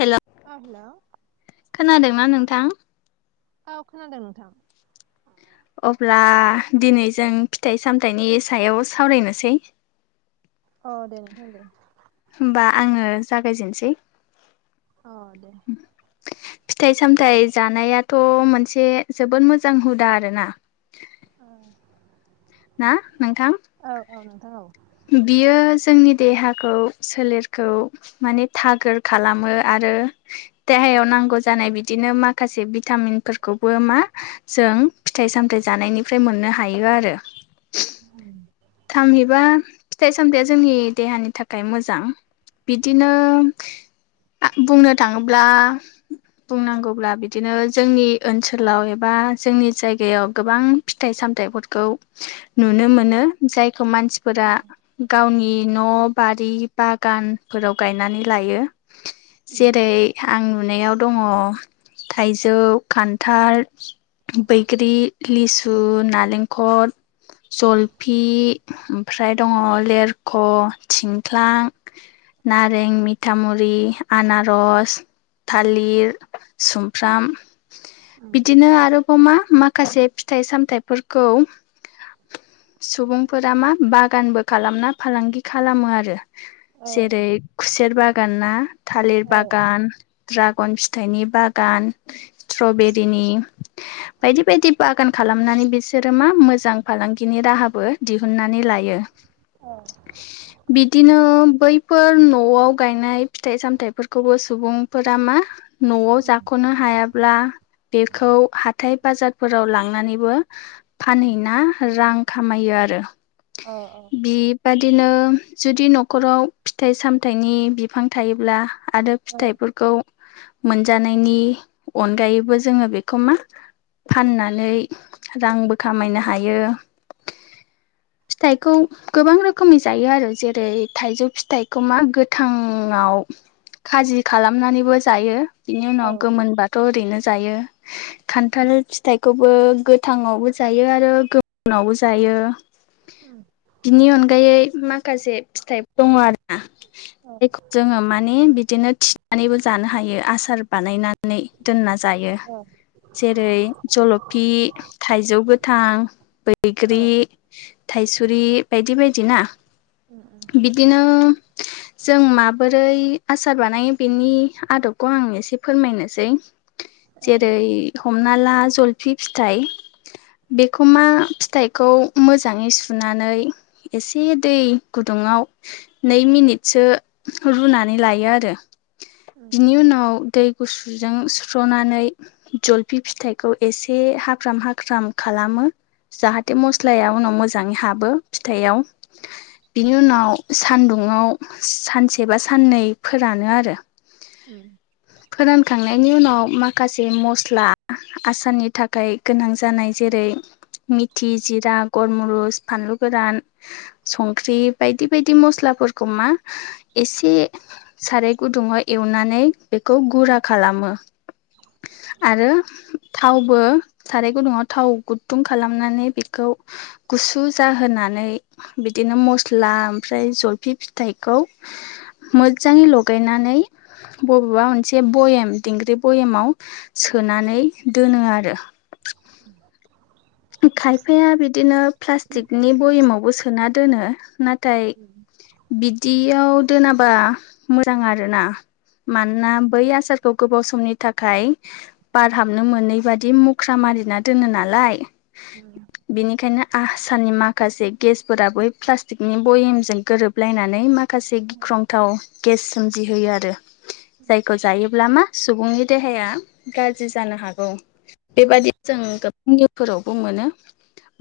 हेल' आ हेल' खोनादोंना नोंथां? औ खोनादों नोंथां अब्ला दिनै जों फिथाइ सामथाइनि सायाव सावरायनोसै औ दे नोंथां दे होमबा आङो जागायजेनोसै। औ दे फिथाइ सामथाय जानायाथ' मोनसे जोबोद मोजां हुदा आरो ना। औ ना नोंथां औ औ नोंथां औ बियो जोंनि देहाखौ सोलेरखौ माने थागोर खालामो आरो देहायाव नांगौ जानाय बिदिनो माखासे भिटामिनफोरखौबो मा जों फिथाइ सामथायाइ जानायनिफ्राय मोननो हायो आरो। [inaudible] थामहिबा फिथाइ सामथायाइया जोंनि देहानि थाखाय मोजां। बिदिनो बुंनो थाङोब्ला बुंनांगौब्ला बिदिनो जोंनि ओनसोलाव एबा जोंनि जायगायाव गोबां फिथाइ सामथायाइफोरखौ नुनो मोनो जायखौ मानसिफोरा गावनि न' बारि बागानफोराव गायनानै लायो। उम जेरै आं नुनायाव दङ' थाइजौ खान्थाल बैग्रि, लिसु, नालेंखल, जल फि ओमफ्राय दङ' लेरख', थिंख्लां नारें, मिथामुरि, आनारस थालिर, सुमफ्राम उम बिदिनो आरोबाव मा माखासे फिथाइ सामथायाइफोरखौ सुबुंफोरा मा बागानबो खालामना फालांगि खालामो आरो। औ जेरै खुसेर बागान ना थालिर औ औ बागान द्राग गन फिथाइनि बागान स्ट्रबेरिनि बायदि बायदि बागान खालामनानै बिसोरो मा मोजां फालांगिनि राहा बो दिहुननानै लायो। औ बिदिनो बैफोर न'आव गायनाय फिथाइ सामथायाइफोरखौबो सुबुंफोरा मा न'आव उम जाख'नो हायाब्ला बेखौ हाथाय बाजारफोराव लांनानैबो उम फानहैना रां खामायो आरो औ औ बेबादिनो जुदि न'खराव फिथाइ सामथायाइनि बिफां थायोब्ला आरो औ फिथाइफोरखौ मोनजानायनि अनगायैबो जोङो बेखौ मा फाननानै रांबो खामायनो हायो फिथाइखौ गोबां रोखोमनि जायो आरो जेरै थाइजौ फिथाइखौ मा गोथाङाव खाजि खालामनानैबो जायो बिनि औ उनाव गोमोन बा थ' ओरैनो जायो। खान्थाल फिथखौबो गोथांवबो जायो आरो गो उनावबो जायो उम बिनि अनगायै माखासे फिथाइ दङ' आ औ [unintelligible] जोङो माने बिदिनो थिनानैबो जानो हायो आसार बानायनानै दोनना जायो औ जेरै जलफि, थाइजौ गोथां बैग्रि, थाइसुरि बायदि बायदिना उम बिदिनो जों माबोरै आसार बानायो बेनि आदबखौ आं एसे फोरमायनोसै औ उम जेरै हमना ला जलफि फिथाइ बेखौ मा फिथ फिथाइखौ मोजाङै सुनानै एसे दै गुदुङाव नै मिनिटसो रुनानै लायो आरो उम बिनि उनाव दै गुसुजों सुस्र'नानै जलफि फिथाइखौ एसे हाख्राम हाख्राम खालामो जाहाथे मस्लाया उनाव मोजाङै हाबो फिथायाव बिनि उनाव सानदुंआव सानसे बा साननैफोरानो आरो उम फोरानखांनायनि उनाव माखासे मस्ला आसामनि थाखाय गोनां जानाय जेरै मिथि जिरा गरमुरुस फानलु गोरान। संख्रि बायदि बायदि मस्लाफोरखौ मा एसे साराय गुदुङाव एवनानै बेखौ गुरा खालामो आरो थावबो साराय गुदुङाव थाव गुदुं खालामनानै बेखौ गुसु जाहोनानै बिदिनो मस्ला ओमफ्राय जलफि फिथाइखौ मोजाङै लगायनानै बबेबा मोनसे भयेम दिंग्रि बयेमाव सोनानै दोनो आरो खायफाया बिदिनो प्लास्टिकनि बयेमावबो सोना दोनो ना? नाथाय उम बिदियाव दोनाबा मोजां आरोना? मानोना बै आसारखौ गोबाव समनि थाखाय बारहाबनो मोनै बादि मुख्रा मारिना दोनो नालाय। उम बिनिखायनो आसारनि माखासे गेसफोर बै प्लास्टिकनि भयेमजों गोरोबलायनानै माख माखासे गिख्रंथाव गेस सोमजिहोयो आरो जायखौ जायोब्ला मा सुबुंनि देहाया गाज्रि जानो हागौ बेबादि जों गोबां निउफोराव बुं मोनो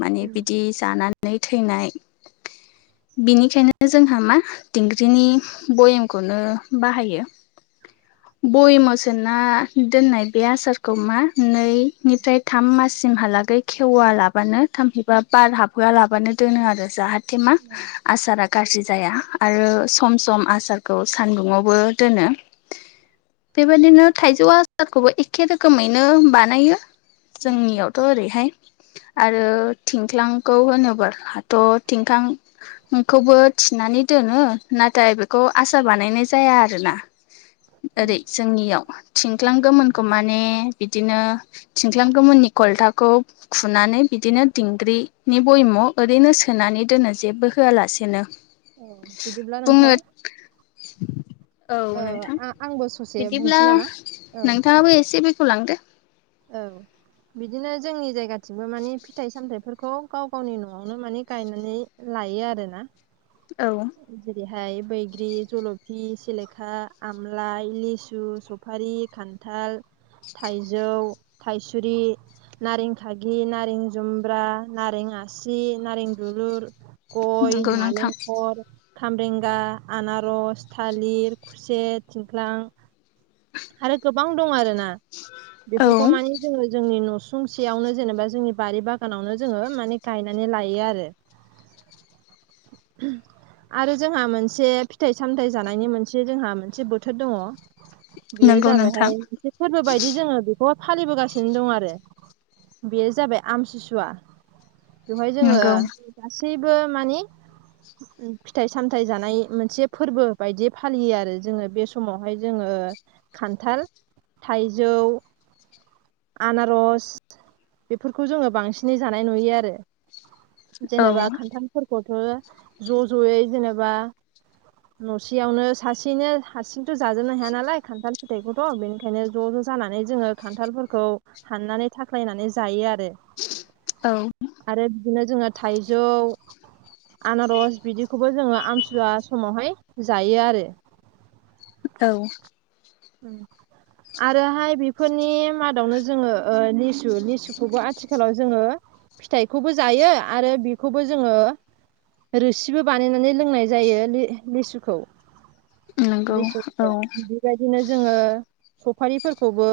माने उम बिदि जानानै थैनाय। बिनिखायनो जोंहा मा दिंग्रिनि भयेमखौनो बाहायो। बयामाव सोना दोननाय बे आसारखौ मा नै निफ्राय थाम माससिम हालागै खेवा लाबानो थामहैबा बार हाबहोआ लाबानो दोनो आरो जाहाथे थेमा आसारा गाज्रि जाया। आरो सम सम आसारखौ सानदुंङावबो दोनो। बेबायदिनो थाइजौ आसारखौबो एखे रोखोमैनो बानायो। उम जोंनियावथ' ओरैहाय आरो थिंख्लांखौ होनोब्ला हाथ' थिंख्लां खौबो थिनानै दोनो नाथाय बेखौ आसार बानायनाय जाया आरोना? ओरै उम जोंनियाव थिंख्लां गोमोनखौ माने बिदिनो थिंख्लां गोमोननि खलथाखौ खुनानै बिदिनो दिंग्रिनि बयामाव'ओरैनो सोनानै दोनो जेबो होआलासेनो औ बिदिब्ला बुंनो नोंथां औ ओ नोंथां आ आंबो ससे बिदिब्ला बुंसै नामा औ नोंथाङाबो एसे बेखौ लांदो। औ [inaudible] बिदिनो जोंनि जायगाथिंबो माने फिथाइ सामथाइफोरखौ गाव गावनि न'आवनो मानि गायनानै लायो आरो ना? औ जेरैहाय बैग्रि जलफि सिलेखा आमलाइ लिसु सुफारि खान्थाल थाइजौ थाइसुरि नारें खागि नारें जुमब्रा नारें आसि नारें दुलुर गय नंगौ नोंथां नालेंखर खामब्रेंगा आनारस थालिर खुसेद थिंख्लां आरो गोबां दं आरोना औ बेफोरखौ मानि जोङो जोंनि नस फुंसेयावनो जेनेबा जोंनि बारि बागानावनो जोङो माने गायनानै लायो आरो [unintelligible] आरो जोंहा मोनसे फिथाइ सामथाइ जानायनि मोनसे जोंहा मोनसे बोथोर दङ। बियो नंगौ नोंथां जाबायहाय इसे फोरबो बायदि जोङो बेखौ फालिबोगासिनो दं आरो बेयो जाबाय आमथिसुवा बेवहाय जोङो नंगौ गासैबो माने फिथाइ सामथाइ जानाय मोनसे फोरबो बायदि फालियो आरो जोङो बे समावहाय जोङो खान्थाल थाइजौ आनारस बेफोरखौ जोङो बांसिनै जानाय नुयो आरो औ जेनेबा खान्थाम फोरखौथ ज जयै जेनेबा नसेयावनो सासेनो हारसिंथ जाजोबनो हाया नालाय खान्थाल फिथाइखौथ बेनिखायनो ज ज जानानै जोङो खान्थालफोरखौ हाननानै थाख्लायनानै जायो आरो औ आरो बिदिनो जोङो थाइजौ आनारस बिदिखौबो जोङो आमसुवा समावहाय जायो आरो औ उम आरोहाय बेफोरनि मादावनो जोङो ओ‌ लिसु लिसुखौबो आथिखालाव जोङो फिथाइखौबो जायो आरो बिखौबो जोङो रोसिबो बानायनानै लोंनाय जायो लि‌ लिसुखौ नंगौ लिसु औ फिथाया बिबायदिनो जोङो सफारिफोरखौबो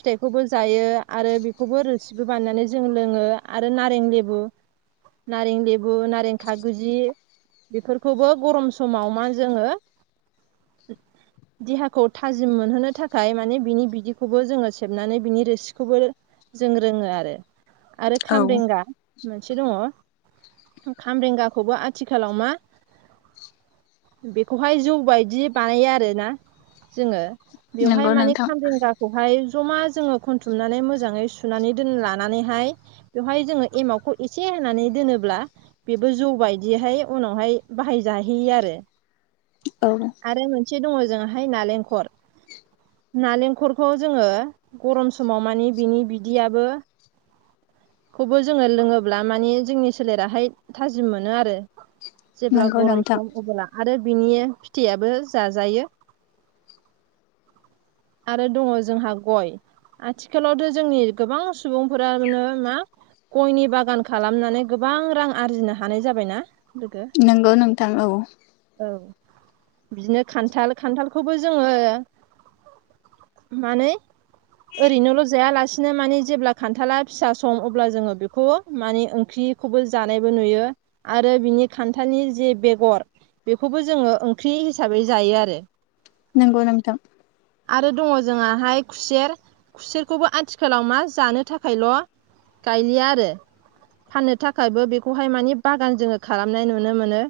फिथाइखौबो जायो आरो बेखौबो रोसिबो बानायनानै जों लोङो आरो नारें लेबु नारें लेबु नारें खागुजि बेफोरखौबो गरम समाव मा जोङो देहाखौ थाजिम मोनहोनो थाखाय माने बिनि बिदिखौबो जोङो सेबनानै बिनि रोसिखौबो जों रोङो आरो आरो औ खामरेंगा मोनसे दङ खामरेंगाखौबो आथिखालाव मा बेखौहाय जौ बायदि बानायो आरो ना जोङो नंगौ बेवहाय मानि नोंथां खामरेंगाखौ खौहाय जमा जोङो खनथुमनानै मोजाङै सुनानै दोन लानानैहाय बेवहाय जोङो एमावखौ एसे होनानै दोनोब्ला बेबो जौ बायदिहाय उनावहाय बाहायजाहैयो आरो औ ओमफ्राय मोनसे दङ जोङाहाय नालेंखर नालेंखरखौ जोङो गरम समाव मानि बिनि बिदियाबो खौबो जोङो लोङोब्ला मानि जोंनि सोलेराहाय थाजिम मोनो आरो जेब्ला नंगौ गरम नोंथां सम अब्ला आरो बिनि फिथाइयाबो जाजायो आरो दङ जोंहा गय आथिखालावथ‌ जोंनि गोबां सुबुंफोरा नो मा गयनि बागान खालामनानै गोबां रां आर्जिनो हानाय जाबाय ना नोंगौ नोंथां औ औ बिदिनो खान्थाल खान्थालखौबो जोङो मानो ओरैनोल जायालासिनो माने जेब्ला खान्थाला फिसा सम अब्ला जोङो बेखौ मानि ओंख्रिखौबो जानायबो नुयो आरो बिनि खान्थालनि जि बेगर बेखौबो जोङो ओंख्रि हिसाबै जायो आरो नंगौ नोंथां आरो दङ जोङाहाय खुसेर खुसेरखौबो आथिखालाव मा जानो थाखायल' गायलिया आरो फाननो थाखायबो बेखौहाय मानिे बागान जोङो खालामनाय नुनो मोनो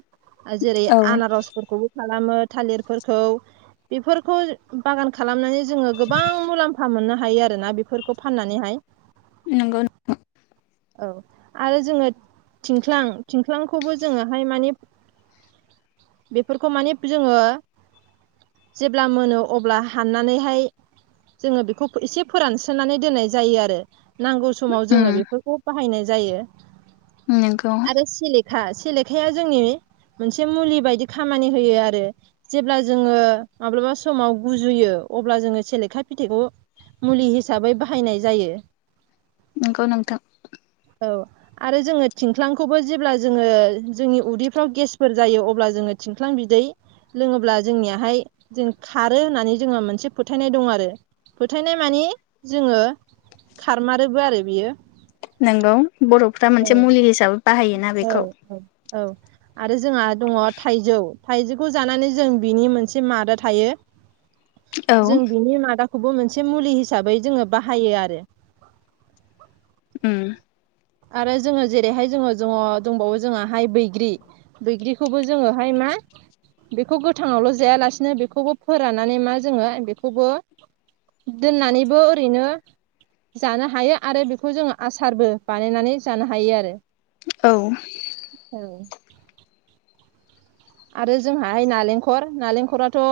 जेरै औ आनारसफोरखौबो खालामो थालिरफोरखौ बेफोरखौ बागान खालामनानै जोङो गोबां मुलाम्फा मोननो हायो आरो ना बेफोरखौ फाननानैहाय नंगौ औ आरो जोङो थिंख्लां थिंख्लांखौबो जोङोहाय माने बेफोरखौ माने जोङो जेब्ला मोनो अब्ला हाननानैहाय जोङो बेखौ एसे फोरानस्रोनानै दोननाय जायो आरो नांगौ समाव उम जोङो बेफोरखौ बाहायनाय जायो नंगौ आरोे खा सेलेखाया जोंनि मोनसे मुलि बायदि खामानि होयो आरो जेब्ला जोङो माब्लाबा समाव गुजुयो अब्ला जोङो सेलेखा फिथाइखौ मुलि हिसाबै बाहायनाय जायो नोंगौ नोंथां औ आरो जोङो थिंख्लांखौबो जेब्ला जोङो जोंनि उदैफ्राव गेसफोर जायो अब्ला जोङो थिंख्लां बिदै लोङोब्ला जोंनियाहाय जों खारो होननानै जोङहा मोनसे फोथायनाय दं आरो फोथायनाय मानिे जोङो खारमारोबो आरो बियो नोंगौ बरफ्रा औ मोनसे मुलि हिसाबै बाहायोना औ बेखौ औ औ आरो जोंहा दङ थाइजौ थाइजौखौ जानानै जों बिनि मोनसे मादा थायो [inaudible] जों बिनि मादाखौबो मोनसे मुलि हिसाबै जोङो बाहायो आरो उ आरो जोङो जेरैहाय जोङो जोङ दंबावो जोंङाहाय बैग्रि बैग्रिखौबो जोङोहाय मा बेखौ गोथाङावल' जायालासिनो बेखौबो फोराननानै मा जोङो बेखौबो दोननानैबो ओरैनो जानो हायो आरो बेखौ जोङो आसारबो बानायनानै जानो हायो आरो औ औ आरो जोंहाहाय नालेंखर नालेंखराथ'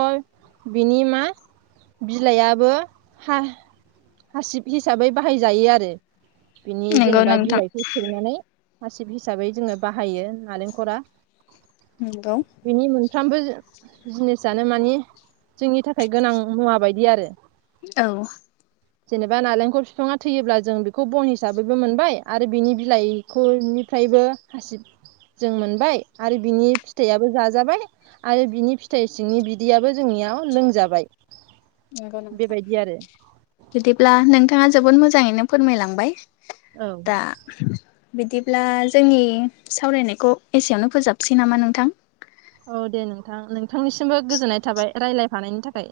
बिनि मा बिलाइाबो ह हासिब हिसाबै बाहायजायो आरो बिनि नंगौ जेनेबा नोंथां बिलाइ फै सैनानै हासिब हिसाबै जोङो बाहायो नारेंखरा नंगौ बिनि मोनफ्रोमबो जिनिसनो मानि जोंनि थाखाय गोनां मुवा बायदि आरो औ जेनेबा नालेंखर बिफाङा थैयोब्ला जों बेखौ बन हिसाबैबो मोनबाय आरो बिनि बिलाइखौनिफ्रायबो खासिब जों मोनबाय आरो बिनि फिथाइयाबो जाजाबाय आरो बिनि फिथाइ सिंनि बिदैयाबो जोंनियाव लोंजाबाय नंगौ नथां बेबायदि आरो बिदिब्ला नोंथाङा जोबोद मोजाङैनो फोरमायलांबाय औ दा बिदिब्ला जोंनि सावरायनायखौ एसेयावनो फोजोबसै नामा नोंथां? औ दे नोंथां नोंथांनिसिमबो गोजोननाय थाबाय रायज्लायफानायनि थाखाय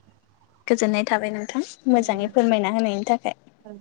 गोजोननाय थाबाय नोंथां औ दे मोजाङै फोरमायना होनायनि थाखाय औ